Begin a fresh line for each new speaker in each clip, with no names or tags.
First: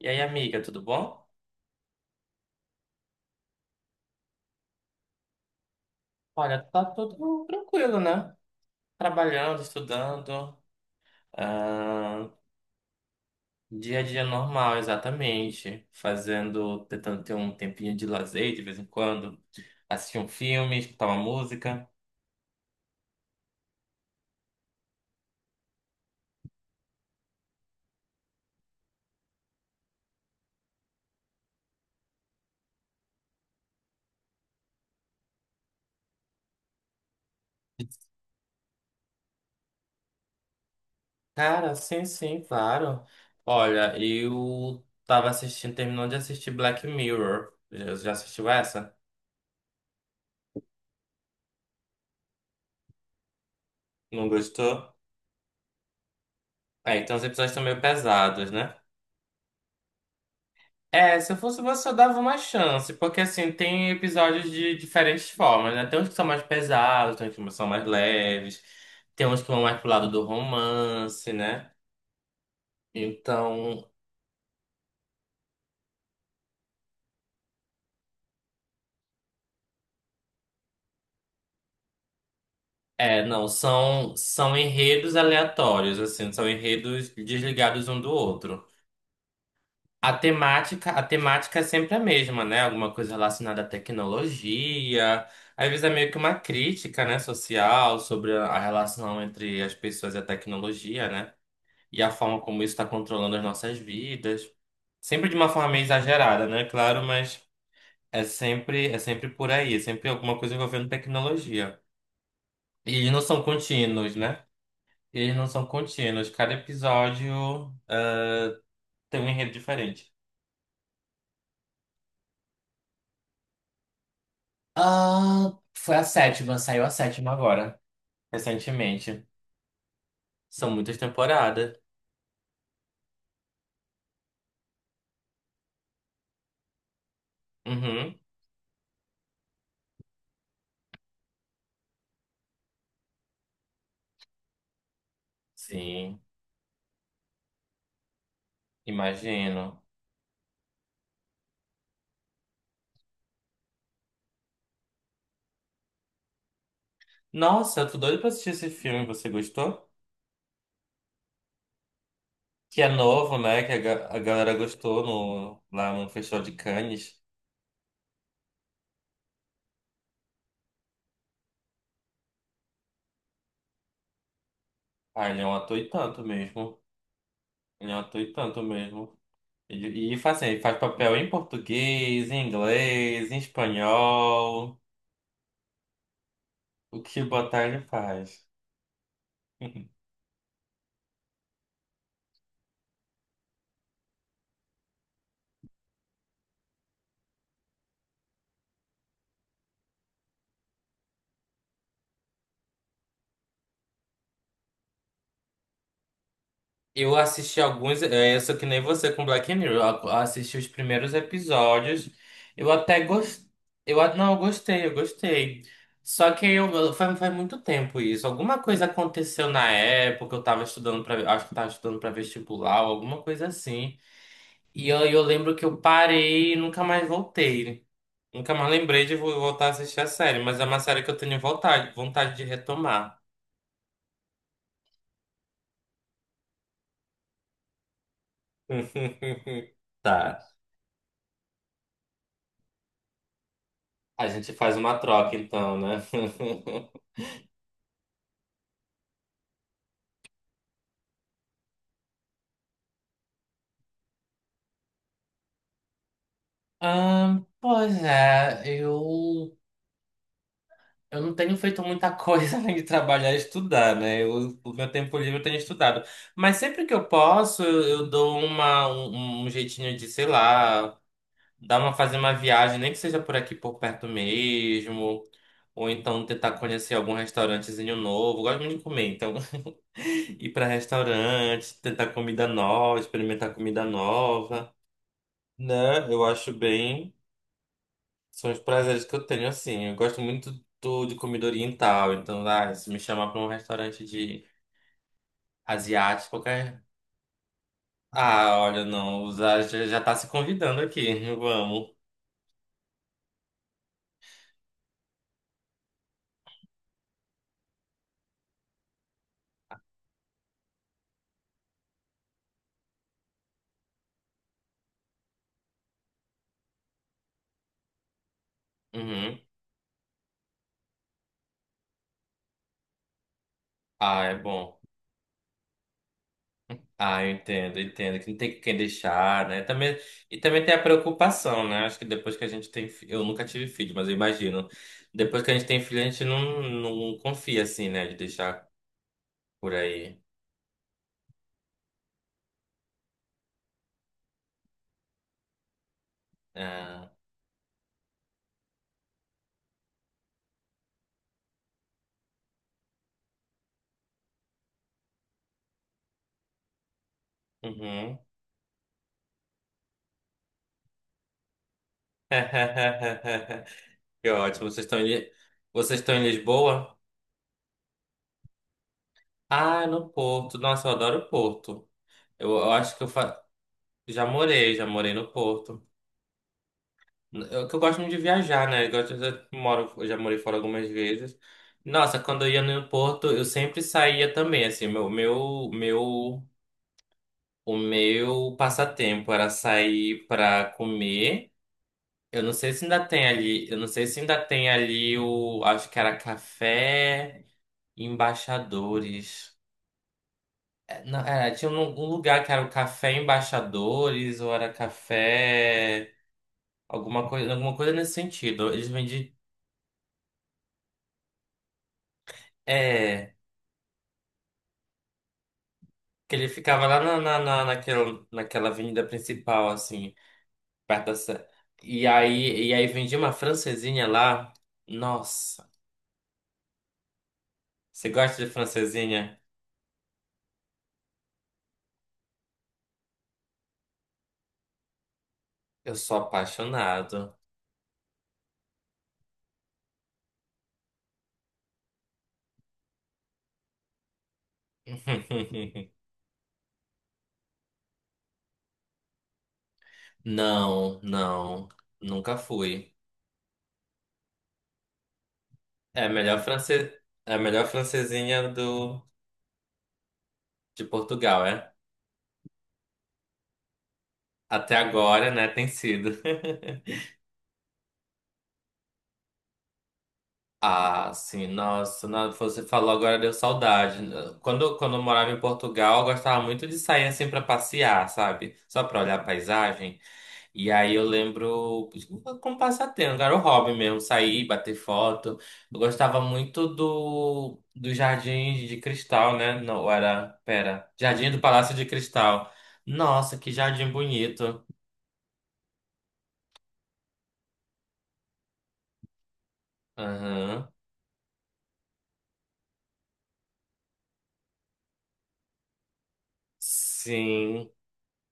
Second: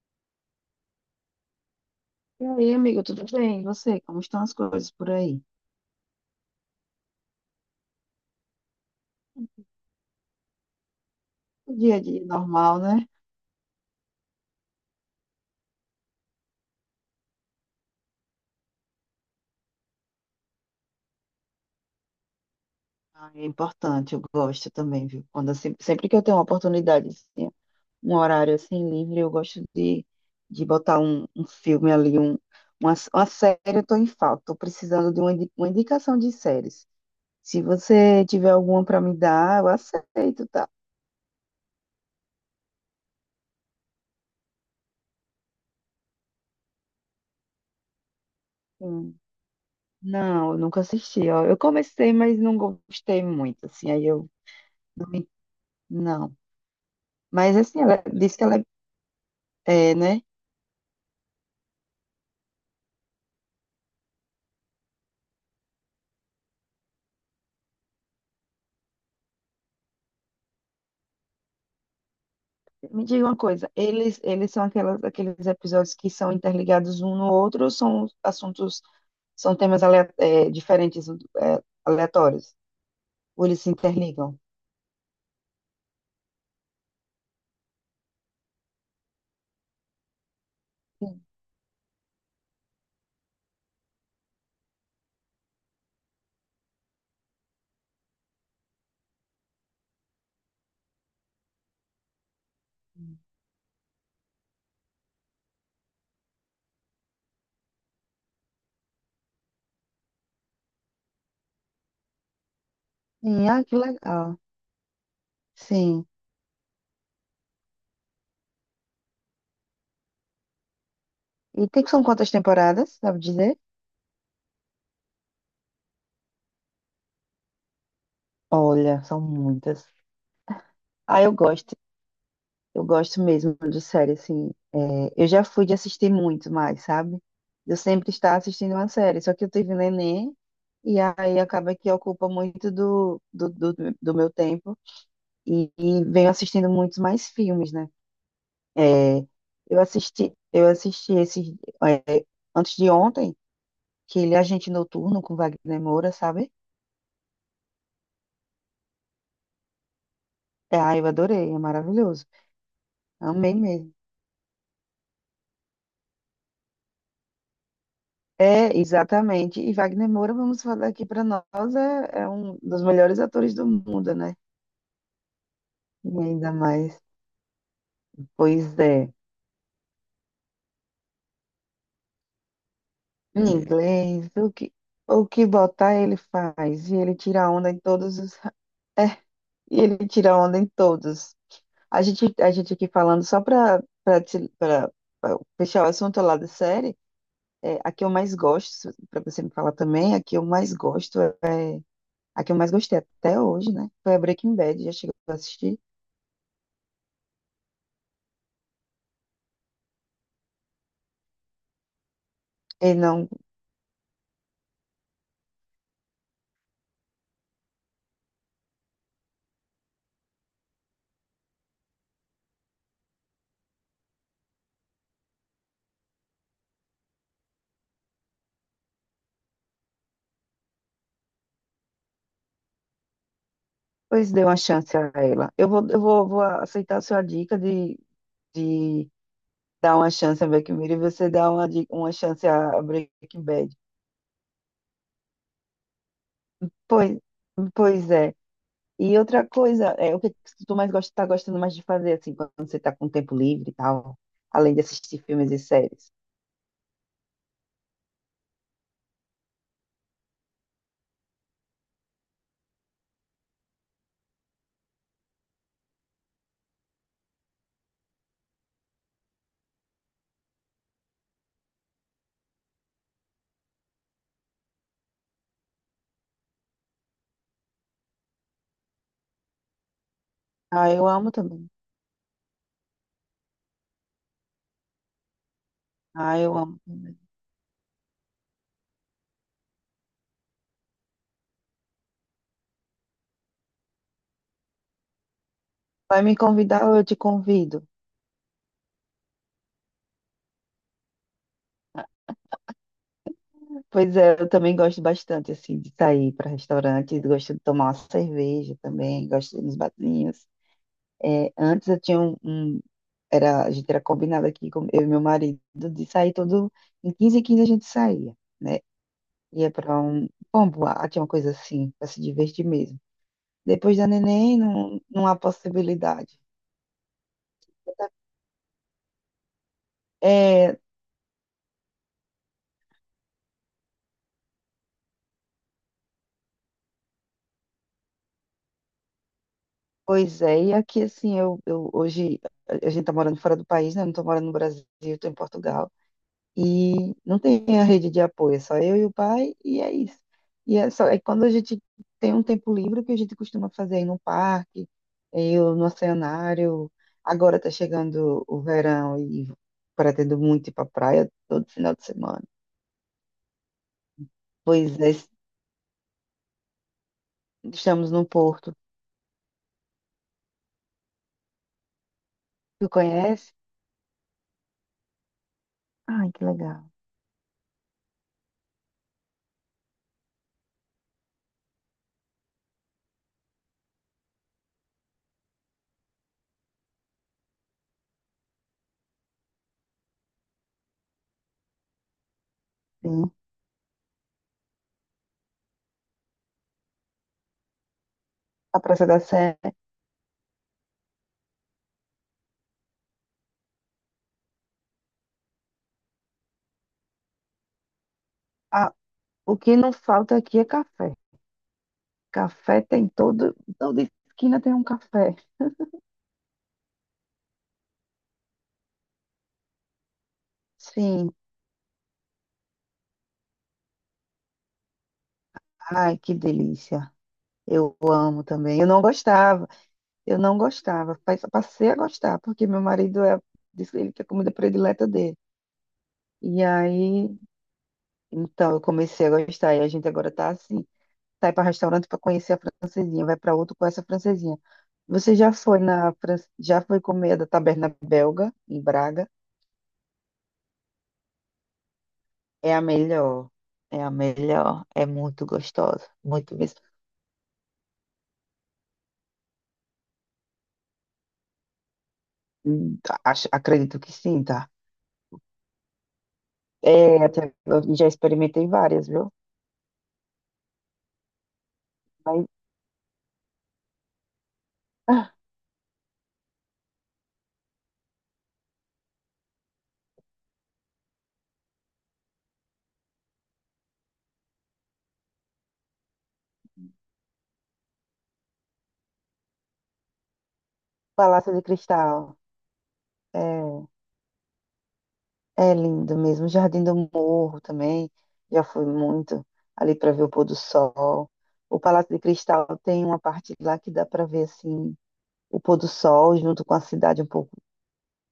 E aí, amiga, tudo bom?
E aí, amigo, tudo bem? E você? Como estão as coisas por aí?
Olha, tá tudo tranquilo, né? Trabalhando, estudando,
O dia a dia é
ah,
normal, né?
dia a dia normal, exatamente. Fazendo, tentando ter um tempinho de lazer de vez em quando, assistir um filme, escutar uma música.
Ah, é importante, eu gosto também, viu? Quando assim, sempre que eu tenho uma oportunidade, assim, um horário assim livre, eu gosto de botar um filme ali, um, uma série, eu tô em falta. Estou precisando de uma, uma indicação de séries. Se você tiver alguma para me dar, eu aceito, tá?
Cara, sim, sim, claro. Olha, eu tava assistindo, terminando de assistir Black Mirror. Já assistiu essa?
Hum. Não, eu nunca assisti, ó. Eu comecei, mas não gostei muito, assim, aí
Não
eu
gostou?
não. me- não.
É, então os episódios
Mas
estão meio
assim, ela disse que
pesados,
ela é,
né?
é, né?
É, se eu fosse você, eu dava uma chance, porque assim, tem episódios de diferentes formas, né? Tem uns que são mais pesados, tem uns que são mais leves, tem uns que vão mais pro lado do romance, né?
Me diga uma coisa,
Então,
eles são aquelas, aqueles episódios que são interligados um no outro ou são assuntos, são é, diferentes, é, aleatórios?
é, não,
Ou eles se
são,
interligam?
são enredos aleatórios, assim, são enredos desligados um do outro. A temática é sempre a mesma, né? Alguma coisa relacionada à tecnologia. Às vezes é meio que uma crítica, né, social sobre a relação entre as pessoas e a tecnologia, né? E a forma como isso está controlando as nossas vidas. Sempre de uma forma meio exagerada, né? Claro, mas é sempre por aí, é sempre alguma coisa envolvendo tecnologia. E eles não são
Sim, ah, que
contínuos,
legal.
né? Eles não são
Sim.
contínuos. Cada episódio ah, tem um enredo diferente.
E tem, são quantas temporadas, sabe dizer?
Ah, foi a sétima, saiu a sétima agora,
Olha, são
recentemente.
muitas.
São muitas
Ah, eu gosto.
temporadas.
Eu gosto mesmo de série, assim. É, eu já fui de assistir muito mais, sabe? Eu sempre
Uhum.
estava assistindo uma série, só que eu tive neném, e aí acaba que ocupa muito do meu tempo, e
Sim,
venho assistindo muitos mais filmes, né? É, eu
imagino.
assisti, eu assisti esse, é, antes de ontem, que ele é Agente Noturno, com Wagner Moura, sabe?
Nossa, eu tô doido pra assistir esse filme. Você gostou?
É, ah, eu adorei, é maravilhoso.
Que é novo,
Amei
né? Que
mesmo.
a galera gostou lá no Festival de Cannes.
É, exatamente. E Wagner Moura, vamos falar aqui para nós, é, é um dos melhores atores do mundo, né?
Ah, ele é um ator e
E
tanto
ainda
mesmo.
mais,
Ele é um ator e tanto
pois é,
mesmo. E, faz assim, ele faz papel em português, em inglês, em
em, é, inglês,
espanhol.
o que botar ele faz, e
O
ele
que
tira
botar
onda em
ele
todos os...
faz.
É, e ele tira onda em todos. A gente aqui falando só para fechar o assunto lá da série, é, a que eu mais gosto, para você me falar também, a que eu mais gosto é. A que eu mais gostei até hoje, né? Foi a Breaking Bad, já chegou a assistir?
Eu assisti alguns, é, eu sou que nem você com Black Mirror. Eu assisti os primeiros episódios. Eu
E
até
não,
gostei. Não, eu gostei, eu gostei. Só que eu, faz muito tempo isso. Alguma coisa aconteceu na época, eu tava estudando para, acho que eu tava estudando para vestibular, alguma coisa assim. E eu lembro que eu parei e nunca mais voltei. Nunca mais lembrei de voltar a assistir a série, mas é uma série que eu tenho vontade, vontade de retomar.
pois dê uma chance a ela. Eu vou, eu vou aceitar a sua dica de dar uma chance
Tá.
a Black Mirror, e você dar uma, uma chance a Breaking Bad.
A gente faz uma troca então, né?
Pois, pois é. E outra coisa, é o que que tu mais gosta, tá gostando mais de fazer, assim, quando você tá com tempo livre e tal, além de assistir filmes e séries.
Ah, pois é, eu não tenho feito muita coisa além de trabalhar e estudar, né? Eu, o meu tempo livre eu tenho estudado. Mas sempre que eu posso, eu dou uma, um, um um jeitinho de, sei lá, fazer uma viagem, nem que seja por aqui por perto mesmo. Ou então tentar conhecer algum restaurantezinho novo. Eu gosto muito de comer, então ir para
Ah, eu amo também.
restaurante, tentar comida nova, experimentar comida nova. Né? Eu
Ah,
acho
eu amo
bem.
também.
São os prazeres que eu tenho, assim. Eu gosto muito de comida oriental. Então, se me chamar pra um restaurante de
Vai
asiático,
me
qualquer.
convidar ou eu te convido?
Ah, olha, não. Já tá se convidando aqui. Vamos.
Pois é, eu também gosto bastante, assim, de sair para restaurantes, gosto de tomar uma cerveja também, gosto de ir nos barzinhos. É, antes eu tinha era, a gente era combinado aqui, com eu e meu marido, de sair todo, em 15 a gente saía, né?
Uhum.
Ia para um bom boate, uma coisa assim, para se divertir mesmo. Depois da
Ah, é
neném,
bom.
não, não há possibilidade.
Ah, eu entendo, eu entendo. Que não tem quem deixar, né? Também, e também tem
É,
a preocupação, né? Acho que depois que a gente tem. Eu nunca tive filho, mas eu imagino. Depois que a gente tem filho, a gente não confia, assim, né? De deixar por aí.
pois é, e aqui assim, eu hoje a gente tá morando fora do país, né? Eu não tô morando no Brasil, tô em Portugal.
Ah,
E não tem a rede de apoio, é só eu e o pai, e é isso. E é só, é quando a gente tem um tempo livre, o que a gente costuma fazer aí no parque, é, eu no oceanário. Agora está
uhum.
chegando o verão e pretendo muito ir para a praia todo final de semana.
Que ótimo. Vocês
Pois
estão em,
é,
Li- vocês estão em Lisboa?
estamos no Porto.
Ah, no Porto. Nossa, eu adoro o Porto. Eu
Tu
acho que eu fa...
conhece?
Já morei, já morei no Porto.
Ai, que legal.
Eu, que eu gosto muito de viajar, né? Eu, gosto, eu já moro, eu já morei fora algumas vezes. Nossa, quando eu ia no Porto, eu sempre saía também, assim, o meu passatempo era sair pra comer. Eu não sei se ainda tem
Sim.
ali, eu não sei se ainda tem ali o, acho que era café.
A Praça da
Embaixadores.
Sé.
É, não, era, tinha um lugar que era o Café Embaixadores, ou era café. Alguma coisa nesse sentido. Eles
Ah,
vendiam.
o que não falta aqui é café. Café tem
É.
todo, toda esquina tem um café.
Que ele ficava lá naquela avenida principal, assim, perto da.
Sim.
E aí vendia uma francesinha lá. Nossa,
Ai, que delícia. Eu
você
amo
gosta de
também. Eu não
francesinha?
gostava, eu não gostava. Passei a gostar, porque meu marido é, disse ele que é a comida predileta dele.
Eu sou
E aí,
apaixonado.
então, eu comecei a gostar. E a gente agora tá assim: sai para restaurante para conhecer a francesinha, vai para outro com essa francesinha. Você já foi na França, já foi comer a da Taberna Belga, em Braga?
Não, não, nunca
É a
fui.
melhor, é a melhor, é muito
É
gostosa,
a melhor
muito
france...
mesmo.
é a melhor francesinha de Portugal, é?
Hum, Acho, acredito que sim, tá?
Até agora, né, tem sido.
É, até, eu já experimentei várias, viu?
Ah, sim, nossa, você falou agora deu saudade. Quando eu morava
Mas
em Portugal, eu gostava muito de sair assim pra passear, sabe? Só pra olhar a paisagem. E aí eu lembro, como passatempo, era o hobby mesmo, sair, bater foto. Eu gostava muito do jardim de cristal, né? Não, era, pera, Jardim do
Palácio de
Palácio de
Cristal.
Cristal. Nossa,
É,
que jardim bonito.
é lindo mesmo. Jardim do Morro também. Já fui muito ali para ver o pôr do
Aham.
sol. O Palácio de Cristal tem uma parte lá que dá para ver assim o pôr do sol junto com a cidade um pouco.
Sim,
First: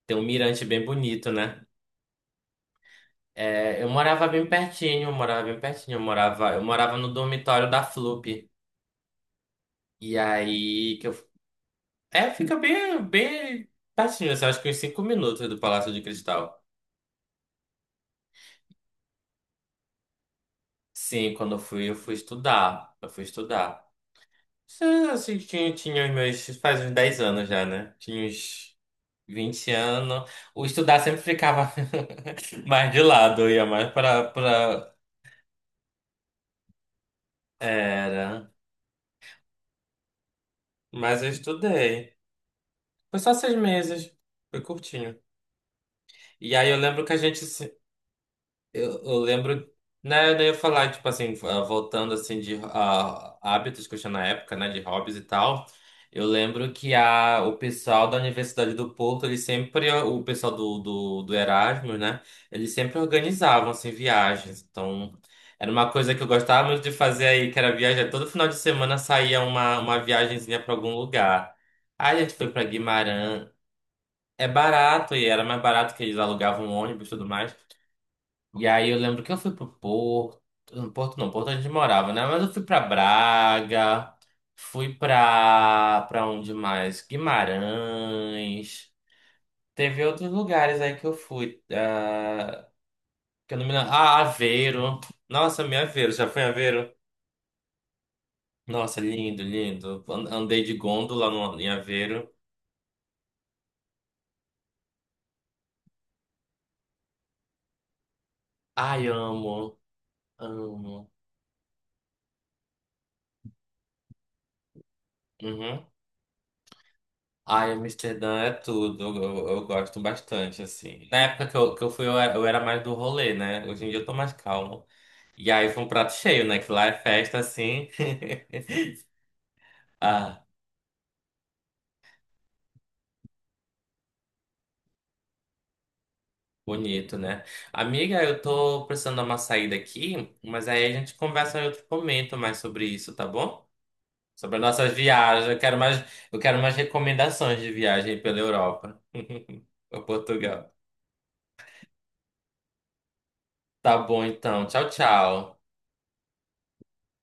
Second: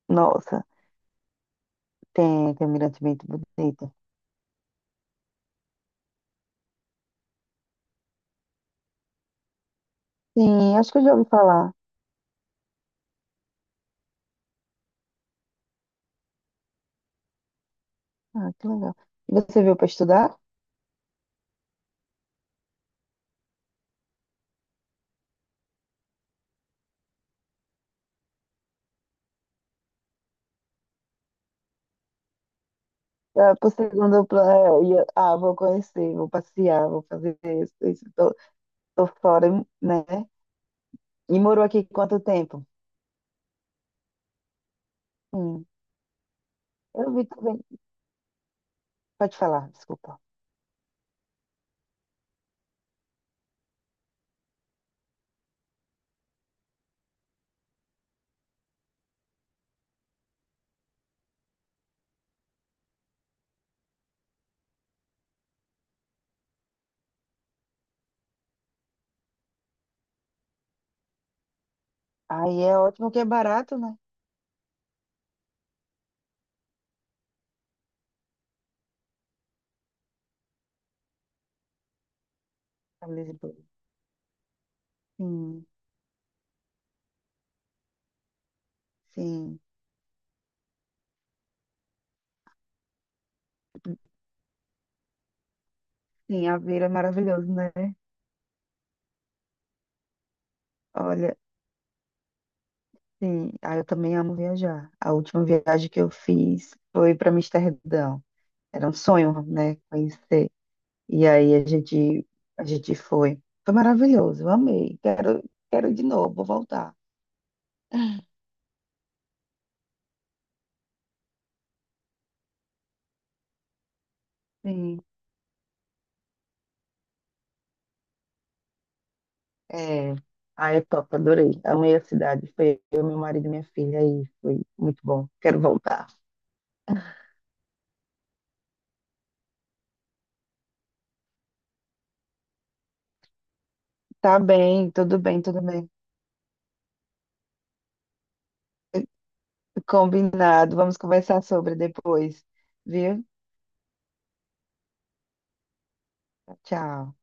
tem um mirante
Nossa,
bem bonito, né?
tem, tem um mirante muito
É, eu
bonito.
morava bem pertinho, eu morava bem pertinho, eu morava no dormitório da FLUP. E
Sim, acho
aí
que eu
que
já ouvi
eu,
falar.
é, fica bem, bem pertinho, assim, acho que uns 5 minutos do Palácio de Cristal.
Ah, que legal. E você veio para estudar?
Sim, quando eu fui estudar. Eu fui estudar. Isso, assim, tinha os meus. Faz uns 10 anos já, né? Tinha uns 20 anos. O estudar sempre ficava mais de lado, eu
Ah,
ia
pro
mais pra,
segundo plano,
pra.
ah, vou conhecer, vou passear, vou fazer isso, isso, tô,
Era.
tô fora, né?
Mas eu
E morou aqui
estudei.
quanto tempo?
Foi só 6 meses. Foi curtinho.
Hum.
E aí eu lembro
Eu
que a
vi
gente.
também.
Eu
Pode
lembro,
falar, desculpa.
né, eu ia falar, tipo assim, voltando assim de hábitos que eu tinha na época, né, de hobbies e tal. Eu lembro que o pessoal da Universidade do Porto, eles sempre, o pessoal do Erasmus, né, eles sempre organizavam, assim, viagens. Então, era uma coisa que eu gostava muito de fazer aí, que era viajar. Todo final de semana saía uma viagenzinha para algum lugar. Aí a gente foi
Aí
para
é ótimo que é
Guimarães.
barato, né?
É barato, e era mais barato que eles alugavam um ônibus e tudo mais. E aí eu lembro que eu fui pro Porto. No Porto não, Porto a gente morava, né? Mas eu fui pra
A Lisboa.
Braga, fui
Sim,
pra onde mais? Guimarães.
sim.
Teve outros lugares aí que eu fui. Que eu não me lembro. Ah, Aveiro. Nossa, minha Aveiro, já foi em
Sim, a Aveiro é
Aveiro?
maravilhoso, né?
Nossa, lindo, lindo. Andei de gôndola
Olha,
no, em Aveiro.
sim. Ah, eu também amo viajar. A última viagem que eu fiz foi para Amsterdão. Era um
Ai,
sonho,
amo,
né? Conhecer.
amo.
E aí a gente foi. Foi maravilhoso, eu amei. Quero,
Uhum.
quero ir de novo, vou voltar.
Ai, Amsterdã é tudo, eu gosto bastante, assim. Na época que que eu fui, eu era mais do rolê, né? Hoje em dia eu tô mais calmo.
Sim.
E aí foi um prato cheio, né? Que lá é festa, assim.
É.
Ah,
Ah, é top, adorei. Amei a cidade. Foi eu, meu marido e minha filha. Aí foi muito bom. Quero voltar.
bonito, né? Amiga, eu tô precisando dar uma saída aqui, mas aí a gente conversa em outro momento mais sobre isso, tá bom?
Tá
Sobre as
bem,
nossas
tudo bem,
viagens,
tudo bem.
eu quero mais recomendações de viagem pela Europa, ou Portugal.
Combinado. Vamos conversar sobre depois, viu?
Tá bom, então. Tchau, tchau.
Tchau.